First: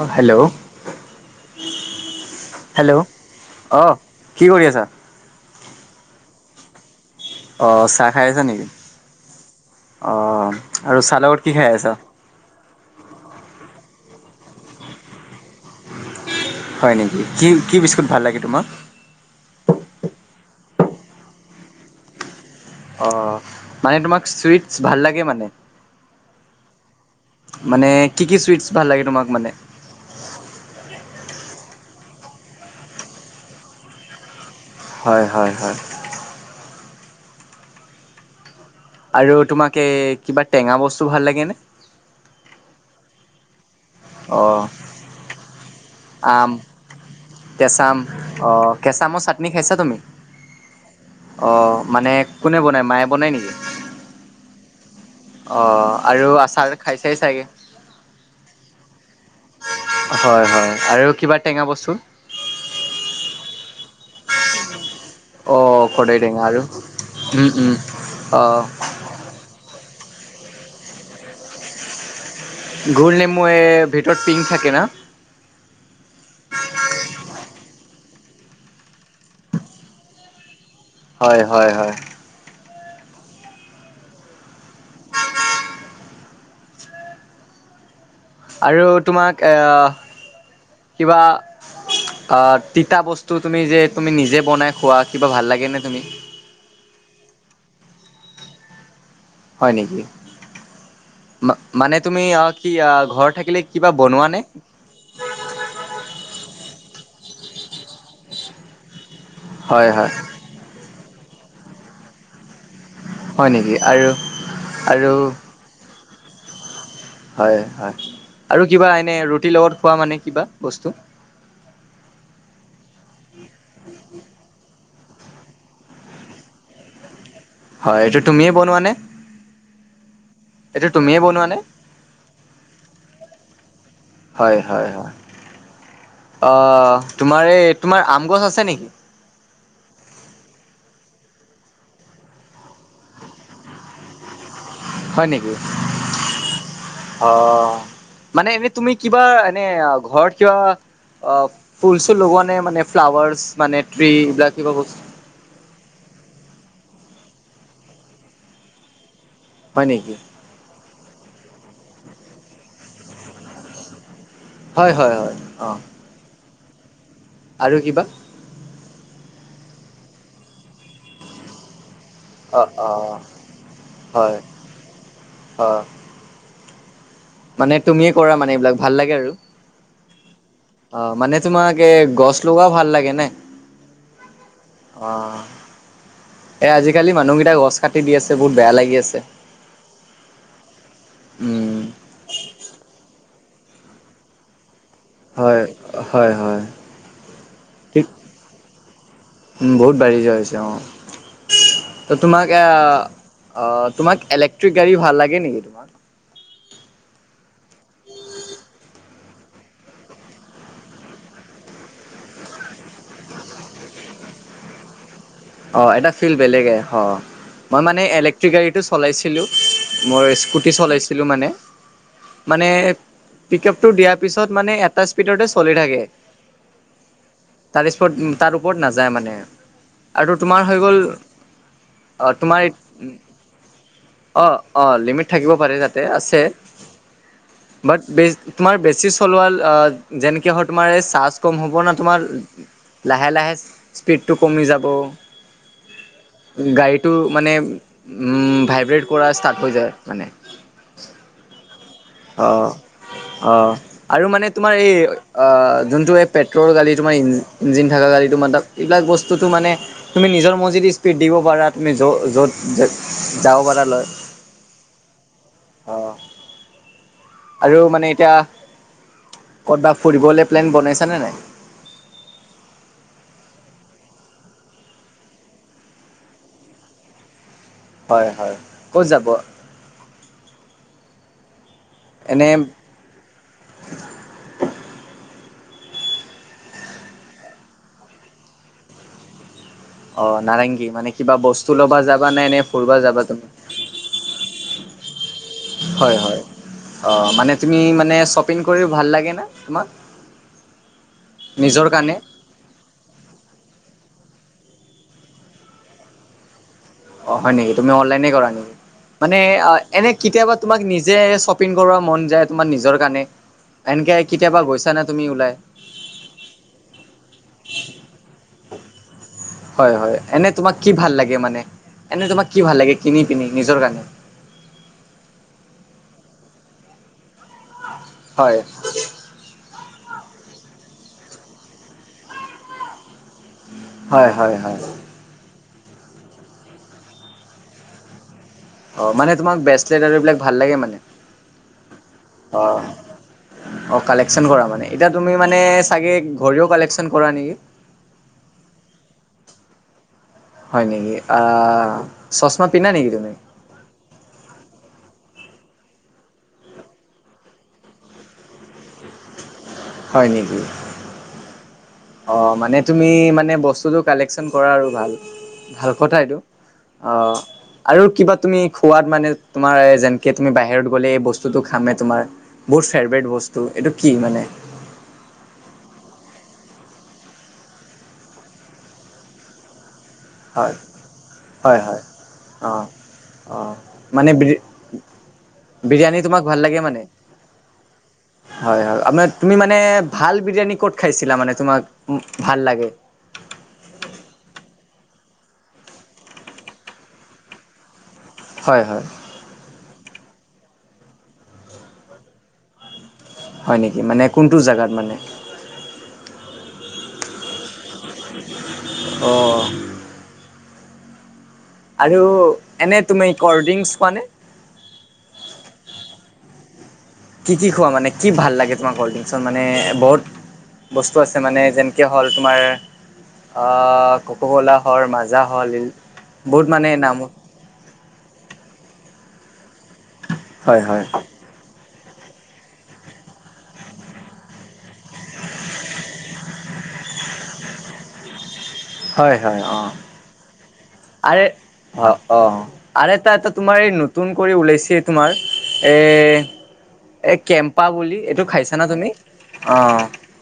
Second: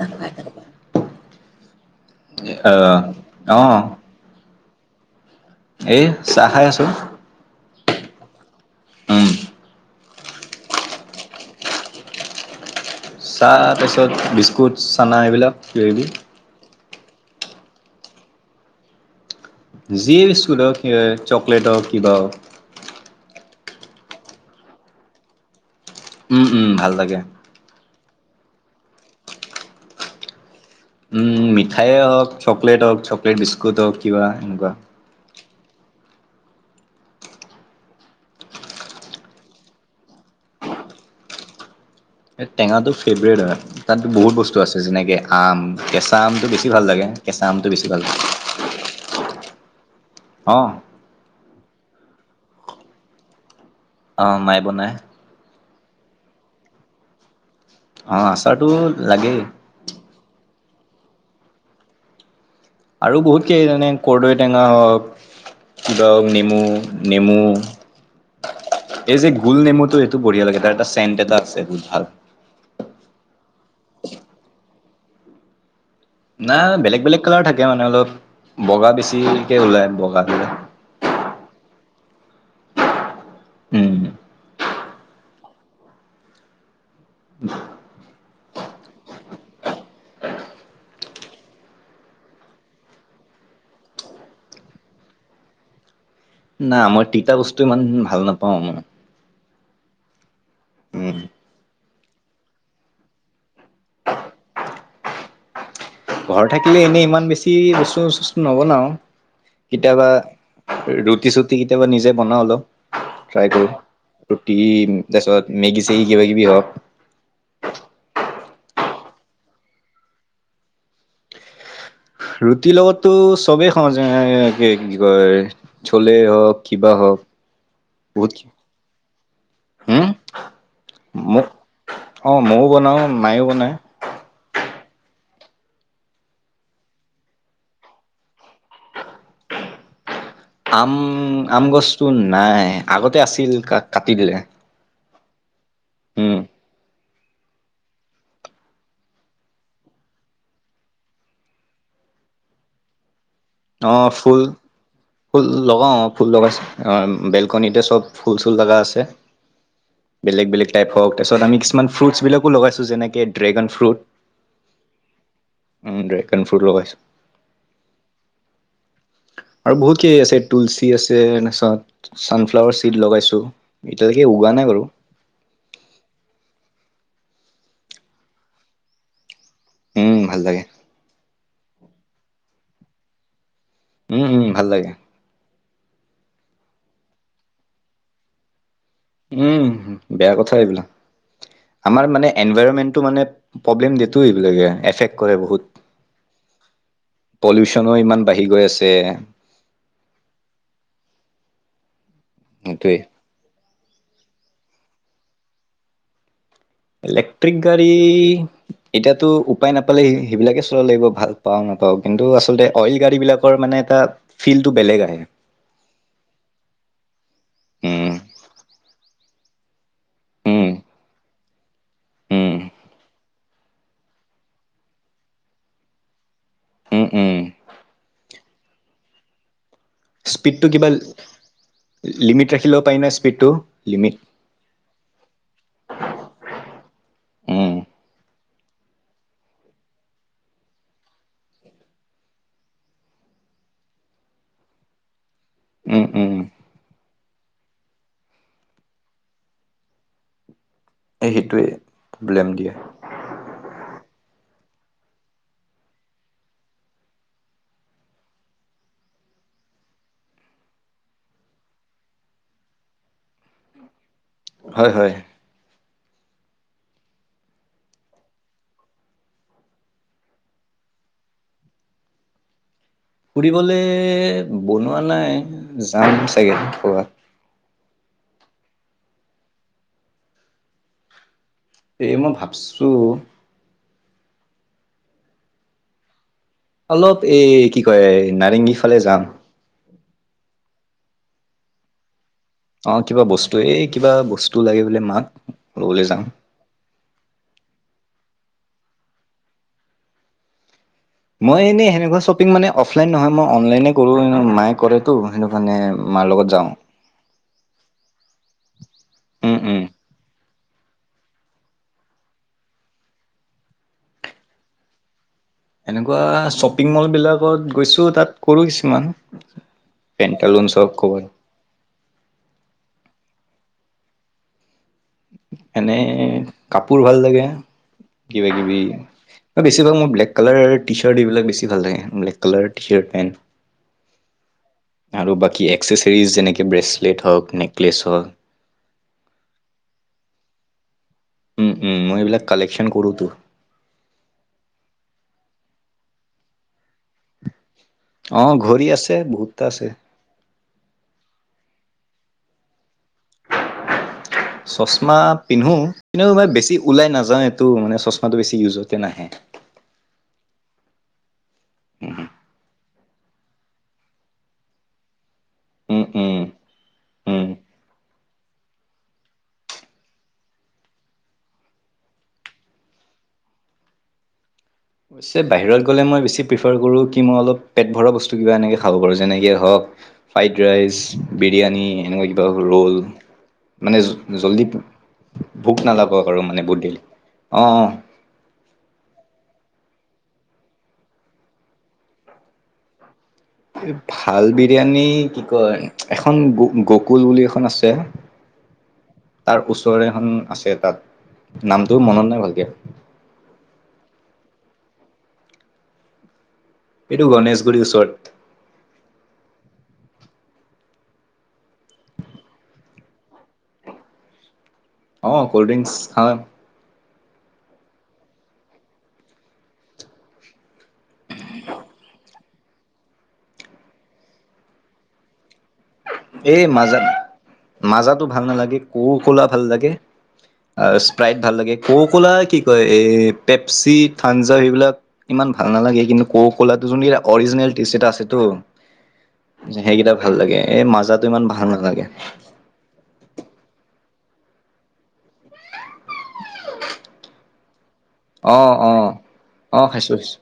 অ hello. Hello আহ অ কি কৰি আছ? এ চাহ খাই আছো। আহ চাহ খাই আছা নেকি? উম অ আৰু চাহ লগত কি খাই আছ? চাহ তাৰপিছত বিস্কুট চানা এইবিলাক [unintelligible] হয় নেকি কি কি বিস্কুট ভাল লাগে তোমাক? যিয়ে বিস্কুট হওক সেই চকলেট হওক কিবা হওক। অ মানে তোমাক চুইটছ ভাল লাগে মানে। উম উম ভাল লাগে। মানে কি কি চুইটছ ভাল লাগে তোমাক মানে? উম মিঠাইয়ে হওক চকলেট হওক চকলেট বিস্কুট হওক কিবা এনেকুৱা হয় হয় হয়। আৰু তোমাক এই কিবা টেঙা বস্তু ভাল লাগেনে? টেঙাটো ফেভৰেট হয়। তাত বহুত অ বস্তু আছে যেনেকৈ আম কেঁচা আমটো আম, বেছি ভাল লাগে কেঁচা আমটো বেছি ভাল লাগে। অ কেঁচা আমো চাটনি খাইছা তুমি? অঁ। অঁ মানে কোনে বনায় মায়ে বনায় নেকি? অ মাই বনাই। অ আৰু আচাৰ খাইছেই চাগে? অ আচাৰটো লাগেই। হয় হয় আৰু কিবা টেঙা বস্তু? আৰু বহুত কি যেনে কৰ্দৈ টেঙা হওক অ', কি খৰদৈ টেঙা নেমু আৰু নেমু উম, উম। অ', এই যে গুল নেমুটো বঢ়িয়া লাগে তাৰ এটা চেণ্ট এটা আছে বহুত ভাল। গুল নেমু এ ভিতৰত পিংক থাকে ন? নাই বেলেগ বেলেগ কালাৰ থাকে মানে অলপ বগা বেছিকে ওলাই বগা ধলে। হয়, হয়, হয়। উম। আৰু তোমাক আ, কিবা অ, তিতা বস্তু তুমি যে তুমি নিজে বনাই খোৱা কিবা ভাল লাগে নে তুমি? না, মই তিতা বস্তু ইমান ভাল নাপাও মই। হয় নেকি? উম মা-মানে তুমি কি ঘৰত থাকিলে কিবা বনোৱা নে? [inaudible] ঘৰত থাকিলে এনেই ইমান বেছি বচু চুচ নবনাও। হয়, কেতিয়াবা হয়, ৰুটি চুটি কেতিয়াবা নিজে বনাও অলপ। ফ্ৰাই হয় কৰো নেকি? আৰু ৰুটি আৰু তাৰিছত মেগী চেগি কিবা কিবি হওক। হয়, হয়, আৰু কিবা এনে ৰুটিৰ লগত খোৱা মানে কিবা বস্তু? ৰুটিৰ লগতো চবেই খাওঁ যাই কি কি কয় চলে হওক কিবা হওক। হয়, এইটো বহুত তুমিয়ে বনোৱানে? হম এইটো তুমিয়ে মোক বনোৱানে? অ, ময়ও বনাও মায়েও বনায়। হয়, হয়। আহ, তোমাৰ এই তোমাৰ আম গছ আছে নেকি? উম, আম গছটো নাই আগতে আছিল কা-কাটি দিলে। হয় নেকি? উম, অ, মানে এনেই তুমি কিবা এনে ঘৰত কিবা অ, ফুলছোল লগোৱা নে মানে ফ্লাৱৰ্চ? অ, ফুল, ফুল লগাও ফুল লগাইছো অ, বেলকনিতে চব ফুল চুল লগা আছে। হয় নেকি? বেলেগ বেলেগ টাইপ হক তাৰপিত আমি কিছুমান ফ্ৰুটচ বিলাকো লগাইছো যেনেকে ড্ৰেগন ফ্ৰুট। হয়, হয়, হয়, অ, উম ড্ৰেগন ফ্ৰুট লগাইছোঁ। আৰু কিবা? আৰু বহুত কেই আছে তুলসী আছে [unintelligible] অ', ছানফ্লাৱাৰ চিড অ', লগাইছো এতিয়ালৈকে হয়, উোৱা নাই বাৰু। অ', মানে তুমিয়ে কৰা মানে এইবিলাক? ভাল লাগে আৰু উম ভাল লাগে অ, মানে তোমাকে গছ লগাও ভাল লাগে নে? উম, উম, ভাল লাগে। অ', এ, আজিকালি মানুহকেইটটা গছ কাটি দি আছে বহুত বেয়া লাগে উম, বেয়া কথা এইবিলাক উম, আমাৰ মানে এনভাইৰণমেন্টটো মানে প্ৰব্লেম দিয়েটো এইবিলাকে এফেক্ট কৰে হয়, বহুত। হয়-হয়। পলিউচনো [unintelligible] ইমান বাঢ়ি গৈ আছে উম, বহুত বাঢ়ি যোৱা হৈছে অ, ত'তোমাক এ, সেইটোৱে। তোমাক ইলেক্ট্ৰিক গাড়ী ভাল লাগে নেকি তোমাক? ইলেক্ট্ৰিক গাড়ী এতিয়াতো উপায় নাপালে সেইবিলাকে চলাব লাগিব ভাল পাও ন পাও কিন্তু আচলতে অইল গাড়ী বিলাকৰ মানে এটা ফিলটো বেলেগ আহে, অ, এটা ফিল বেলেগ আহে মই মানে উম ইলেক্ট্ৰিক গাড়ীটো চলাইছ ছিলোঁ, মই উম স্কুটি চলাইছিলো মানে, উম মানে পিক আপটো দিয়াৰ পিছত মানে এটা স্পীডতে চলি থাকে, উম উম তাৰ [unintelligible] তাৰ ওপৰত নাযায় মানে, আৰু তোমাৰ স্পীডটো হৈ কিবা গ'ল, অ লিমিট তোমাৰ ৰাখি ল'ব পাৰি উ ন স্পীডটো লিমিট অ অ লিমিট থাকিব পাৰে তাত তে আছে উম বাট বেজ তোমাৰ বেছি চলোৱা যেনেকে হয় তোমাৰ এই চাৰ্জ কম হ'ব ন তোমাৰ লাহে লাহে স্পীডটো কমি যাব উম উম গাড়ীটো মানে ভাইব্ৰেট কৰা ষ্টাৰ্ট হৈ যায় মানে এই সেইটোৱে প্ৰব্লেম অ দিয়ে অ আৰু মানে তোমাৰ এই যোনটো এই পেট্ৰলৰ গাালি তোমাৰ ই ইঞ্জিন থকা গা়ি তোমাৰ এইবিলাক বস্তু তো মানে তুমি নিজৰ মছজিদি স্পীড দিব পাৰা তুমি য য'ত যাব পাৰা লয় হয় হয় অ আৰু মানে এতিয়া ক'ৰবাত ফুৰিবলৈ প্লেন বনাইছানে নাই [inaudible] ফুৰিবলে বনোৱা নাই যাম চাগে খোৱা হয় হয় ক'ত যাব এইেয়ে মই এনে ভাবছোঁ অলপ এই কি কয় নাৰেংগীৰ ফালে যাম অ নাৰেংগী মানে কিবা বস্তু ল'বা যাব অ কিবা বস্তু এই কিবা বস্তু লাগে বোলে মাক লবলৈ হয় যাাম হয় অ মানে তুমি মানে শ্বপিং কৰিও ভাল লাগে ন তোমাক মই নিজৰ কাৰণে এনেইনেুৱা শ্বপিং মানে অফলাইন নহয় মইল কৰো মায়ে কৰেতো সেইটো মানে মাৰ লগত যাওঁ অ হয় নেকি তুমি অনলাইনে কৰা নেকি মানে উম উম এনে কেতিয়াবা তোমাক নিজে শ্বপিং কৰবা মন যায় তোমাৰ নিজৰ কাৰণে এনকে কেতিয়াবা গৈছা নে তুমি ওলাই এনেকুৱা শ্বপিং মল বিলাকত গৈছো তাত কৰো কিছুমান হয় হয় এনে পেণ্টালুনচ তোমাক কি হওক ভাল ক'ৰবাত লাগে মানে এনে তোমাক কি ভাল লাগে কিনি পিনি নিজৰ কাৰণে এনে কাপোৰ ভাল লাগে কিবা হয় কিবি বেছ ভ মই ব্লেক কালাৰ টি ছাৰ্ট এইবাক বেছি ভাল লাগে black colour T shirt pant হয় হয় হয়। এক্সেচেৰিজ যেনেকৈ ব্ৰেচলেট হওক নেকলেছ হওক অ মানে তোমাক ব্ৰেচলেট আৰু এইবিলাক ভাল লাগে মানে উম উম মই এইবিলাক অ কালেকশ্যন কৰোতো অ কালেকচন কৰা মানে এতিয়া তুমি মানে চাগে ঘড়ীও কালেকচন কৰা নেকি? আহ ঘড়ী আছে বহুতটা আছে হয় নেকি অ চচমা পিন্ধা নেকি ত চচমা পিন্ধো কিন্তু মই বেছি ওলাই নাযাও এইটো মানে চচমাটো বেছি ইউজতে নাহে হয় নেকি অ মানে তুমি মানে বস্তুটো কালেকশ্যন কৰা আৰু ভাল ভাল উম কথা উম এইটো উম আৰু কিবা তুমি খোৱাত মানে তোমাৰ যেনকে তুমি বাহিৰত গ'লে এই বস্তুতটো খামে তোমাৰ বহু ফেভৰেট বস্তু এইটো কি মানে অৱশ্যে বাহিৰত গ'লে মই বেছি প্ৰিফাৰ কৰোঁ কি মই অলপ পেট ভৰা বস্তু কিবা এনেকে খাব পাৰোঁ যেনেকে হওক ফ্ৰাইড হয় ৰাইচ, হয় বিৰিয়ানী হয় এনেকুৱা কিবা অ ৰোল অ মানে ভোক নালাগক বিৰিয়ানী আৰু তোমাক ভাল বহুত লাগে দেৰি মানে অ হয় হয় আঁ তুমি মানে ভাল বিৰিয়ানী ক'ত খাইছিলা মানে তোমাক ভাল লাগে। ভাল বিৰিয়ানী কি কয় এখন গ গকুল বুলি এখন আছে হয় হয় তাৰ ওচৰে আছে তাত নামটো মনত নাই ভালকে। হয় নেকি মানে কোনটো জেগাত মানে এইটো গণেশগুৰিৰ ওচৰত। অঁ আৰু এনে তুমি কল ড্ৰিংকচ খোৱা নে। অ, কল্ড ড্ৰিংকচ খা কি, কি খোৱা মানে কি ভাল লাগে তোমাৰ কল্ড্ৰিংচত মানে বহুত বস্তু আছে মানে যেনকে হ'ল তোমাৰ অ ক'ক কলা, হল মাজা হ'ল এই বহুত মানে মাজা নাম মাজাতো ভাল নালাগে কৌকলা ভাল লাগে। হয় অ, হয় স্প্ৰাইট ভাল লাগে। কৌককলা কি কয় এই পেপচি থাঞ্জা সেইবিলাক ইমান ভাল নালাগে কিন্তু কৌককলাত জনী অৰিজিনেল টেষ্ট এটাআছে তো হয়, হয়, অ'। এই মাজাটো ইমান ভাল নালাগে আ, অ', অ', আৰু এটা, এটা তোমাৰ নতুন কৰি ওলাইচি তোমাৰ এই কেম্পা প, পা, বুলি এইটো খাইছ অ', না তুমি, অ', অ'। খাইছো খাইছো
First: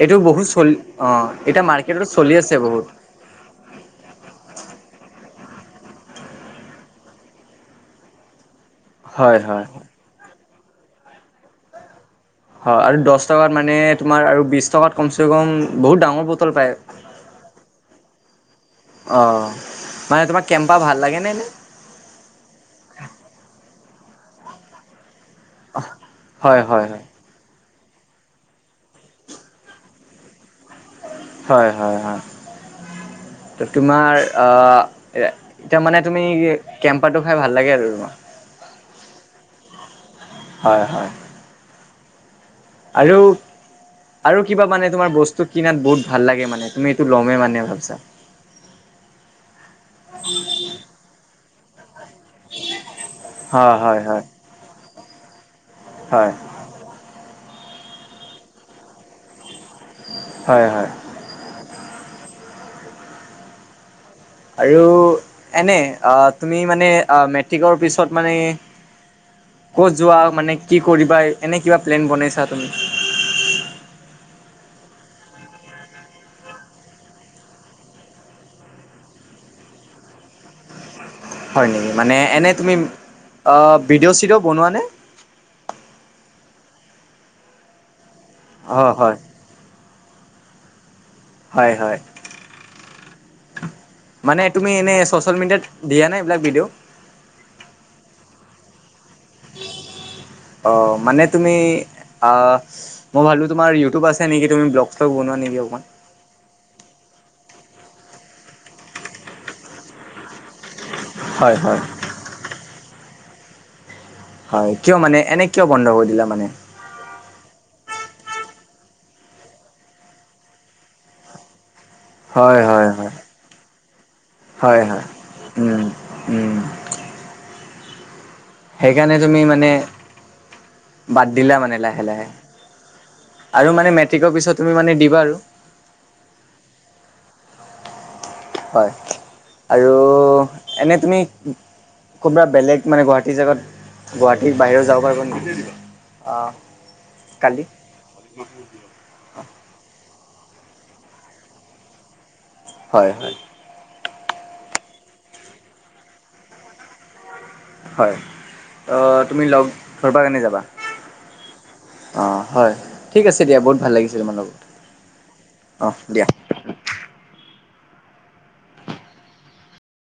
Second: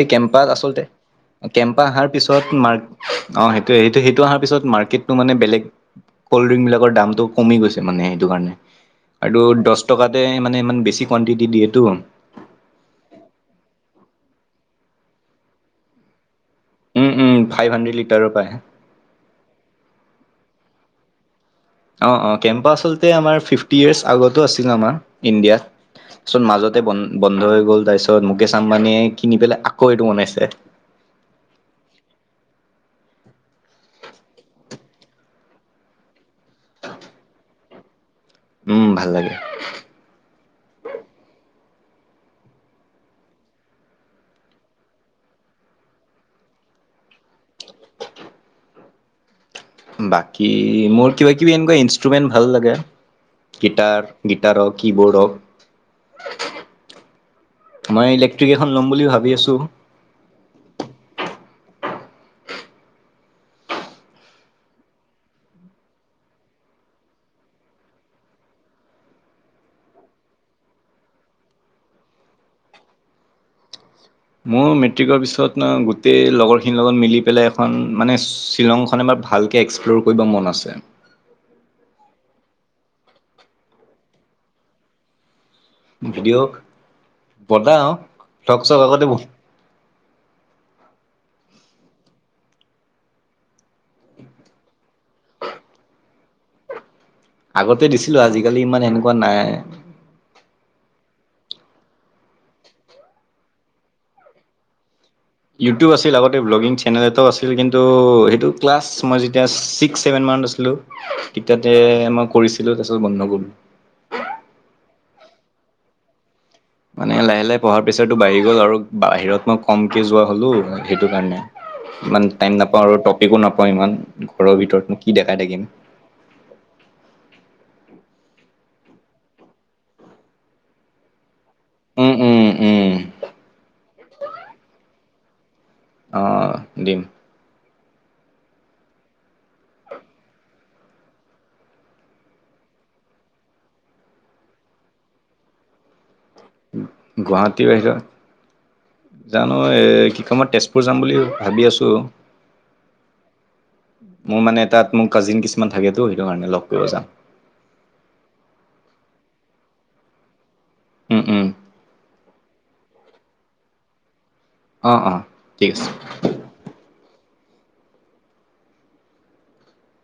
এই এইটো বহুত কেম্পাত চলি আচলতে অ, এতিয়া কেম্পা অহাৰ মাৰ্কেটত চলি পিছত আছে মাৰ্ক বহুত। অ, সেইটোয়, সেইটো, সেইটো অহাৰ পিছত মাৰ্কেতটো মানে বেলেগ কল্ড ড্ৰিংক বিলাকৰ দামটো কমি গৈছে মানে সেইটোকাৰণে। আৰু হয় হয় দছ হয়। টকাতে মানে ইমান বেছি কোহোৱাণ্টিটি দিয়েতো। হয়, আৰু দছ টকাত মানে তোমাৰ আৰু বিছ টকাত কমচে কম বহুত ডাঙৰ বট পাই উম উম ফাইভ হাণ্ড্ৰেড লিটাৰৰ পায় অ, মানে তোমাক কেম্পা ভাল লাগে নে। অ', অ', কেম্পা আচলতে আমাৰ ফিফটি ইয়াৰ্ছ আগতো আছিল আমাৰ। ইণ্ডিয়া চোন হয় মাজতে হয় বন হয় বন্ধ হৈ গ'ল। তাৰপিছত মুকেশ আম্বানীয়ে কিনি পেলাই আকৌ এইটো বনাইছে। হয়, হয়, হয়। তোমাৰ অ, এতিয়া মানে তুমি কেম্পাটো খাই ভাল লাগে আৰু। উম, ভাল লাগে। হয় হয়। আৰু আৰু কিবা মানে তোমাৰ বস্তু কিনাত বহুত ভাল লাগে মানে তুমি এইটো ল'মে মানে ভাবছা টেগ বাকী মোৰ কিবা, কিবি এনেকুৱা ইনষ্ট্ৰুমেন্ট ভাল লাগে। হয় হয় গীটাৰ, হয় গীটাৰ হওক কী বোৰ্ড হওক হয়। মই ইলেক্ট্ৰিক এখন ল'ম বুলি ভাবি আছো। হয়, হয়। আৰু এনে তুমি মানে মেট্ৰিকৰ পিছত মানে ক'ত যোৱা মানে কি কৰিবা এনে কি'বা প্লেন বনাইছা তুমি। মোৰ মেট্ৰিকৰ পিছত গোটেই লগৰখিনিৰ লগত মিলি পেলাই এখন মানে শ্বিলংখন এবাৰ ভালকে এক্সপ্ল'ৰ কৰিব মন আছে। মানে এনে তুমি ভিডিঅ', চিডিঅ' বনোৱা নে। ভিডিঅ' বনাও টক, চক অ' আগতে হয়। বহুত হয়, হয়। মানে তুমি এনে চচিয়েল মিডিয়াত দিয়া নাই এইবিলাক ভিডিঅ। আগতে দিছিলো আজিকালি ইমান এনেকুৱা নাই। ‌অ, মানে তুমি মই ভাবো তোমাৰ ইউটুব আছে নেকি। চলগ বনোৱা নেকি অকণমান? ইউটিউব আছিল আগতে ব্লগ তেনেদৰেটো আছিল, কিন্তু সেইটো ক্লাছ মই যেতিয়া ছিক্স, ছেভেন মানত আছিলোঁ। ঠিক হয় তাতে হয়। মই কৰিছিলো, তাৰ পিছত বন্ধ হৈ গ'ল। হয় কিয় মানে এনে কিয় বন্ধ কৰি দিলা মানে মানে লাহে লাহে পঢ়াৰ প্ৰেছাৰটো বাঢ়ি গ'ল আৰু বাহিৰত মই কমকে যোৱা হ'লো সেইটো কাৰণে ইমান টাইম হয় নাপাওঁ হয় আৰু হয় টপিকো নাপাওঁ ইমান ঘৰৰ হয় ভিতৰত নো হয় কি দেখাই থাকিম উম উম সেইকাৰণে তুমি মানে বাদ দিলা মানে লাহে উম লাহে উম উম আৰু মানে মেট্ৰিকৰ পিছত তুমি মানে দিবা আৰু অ দিম হয় আৰু এনেই তুমি ক'তবা বেলেগ মানে গুৱাহাটীৰ জেগাত গুৱাহাটী বাহিৰৰেও যাব পাৰিব নি গুৱাহাটীৰ বাহিৰত জানো এ কি মই তেজপুৰ যাম বুলি ভাবি আছোঁ হয় হয় মোৰ মানে তাত মোৰ কাজিন কিছুমান থাকেতো সেইটো কাৰণে লগ কৰিব যাম হয় তুমি লগ ধৰিবা কেনে যাবা উম উম অ হয় ঠিক আছে দিয়া বহুত ভাল লাগিছিলে মানুহ বোৰ অঁ অঁ ঠিক আছে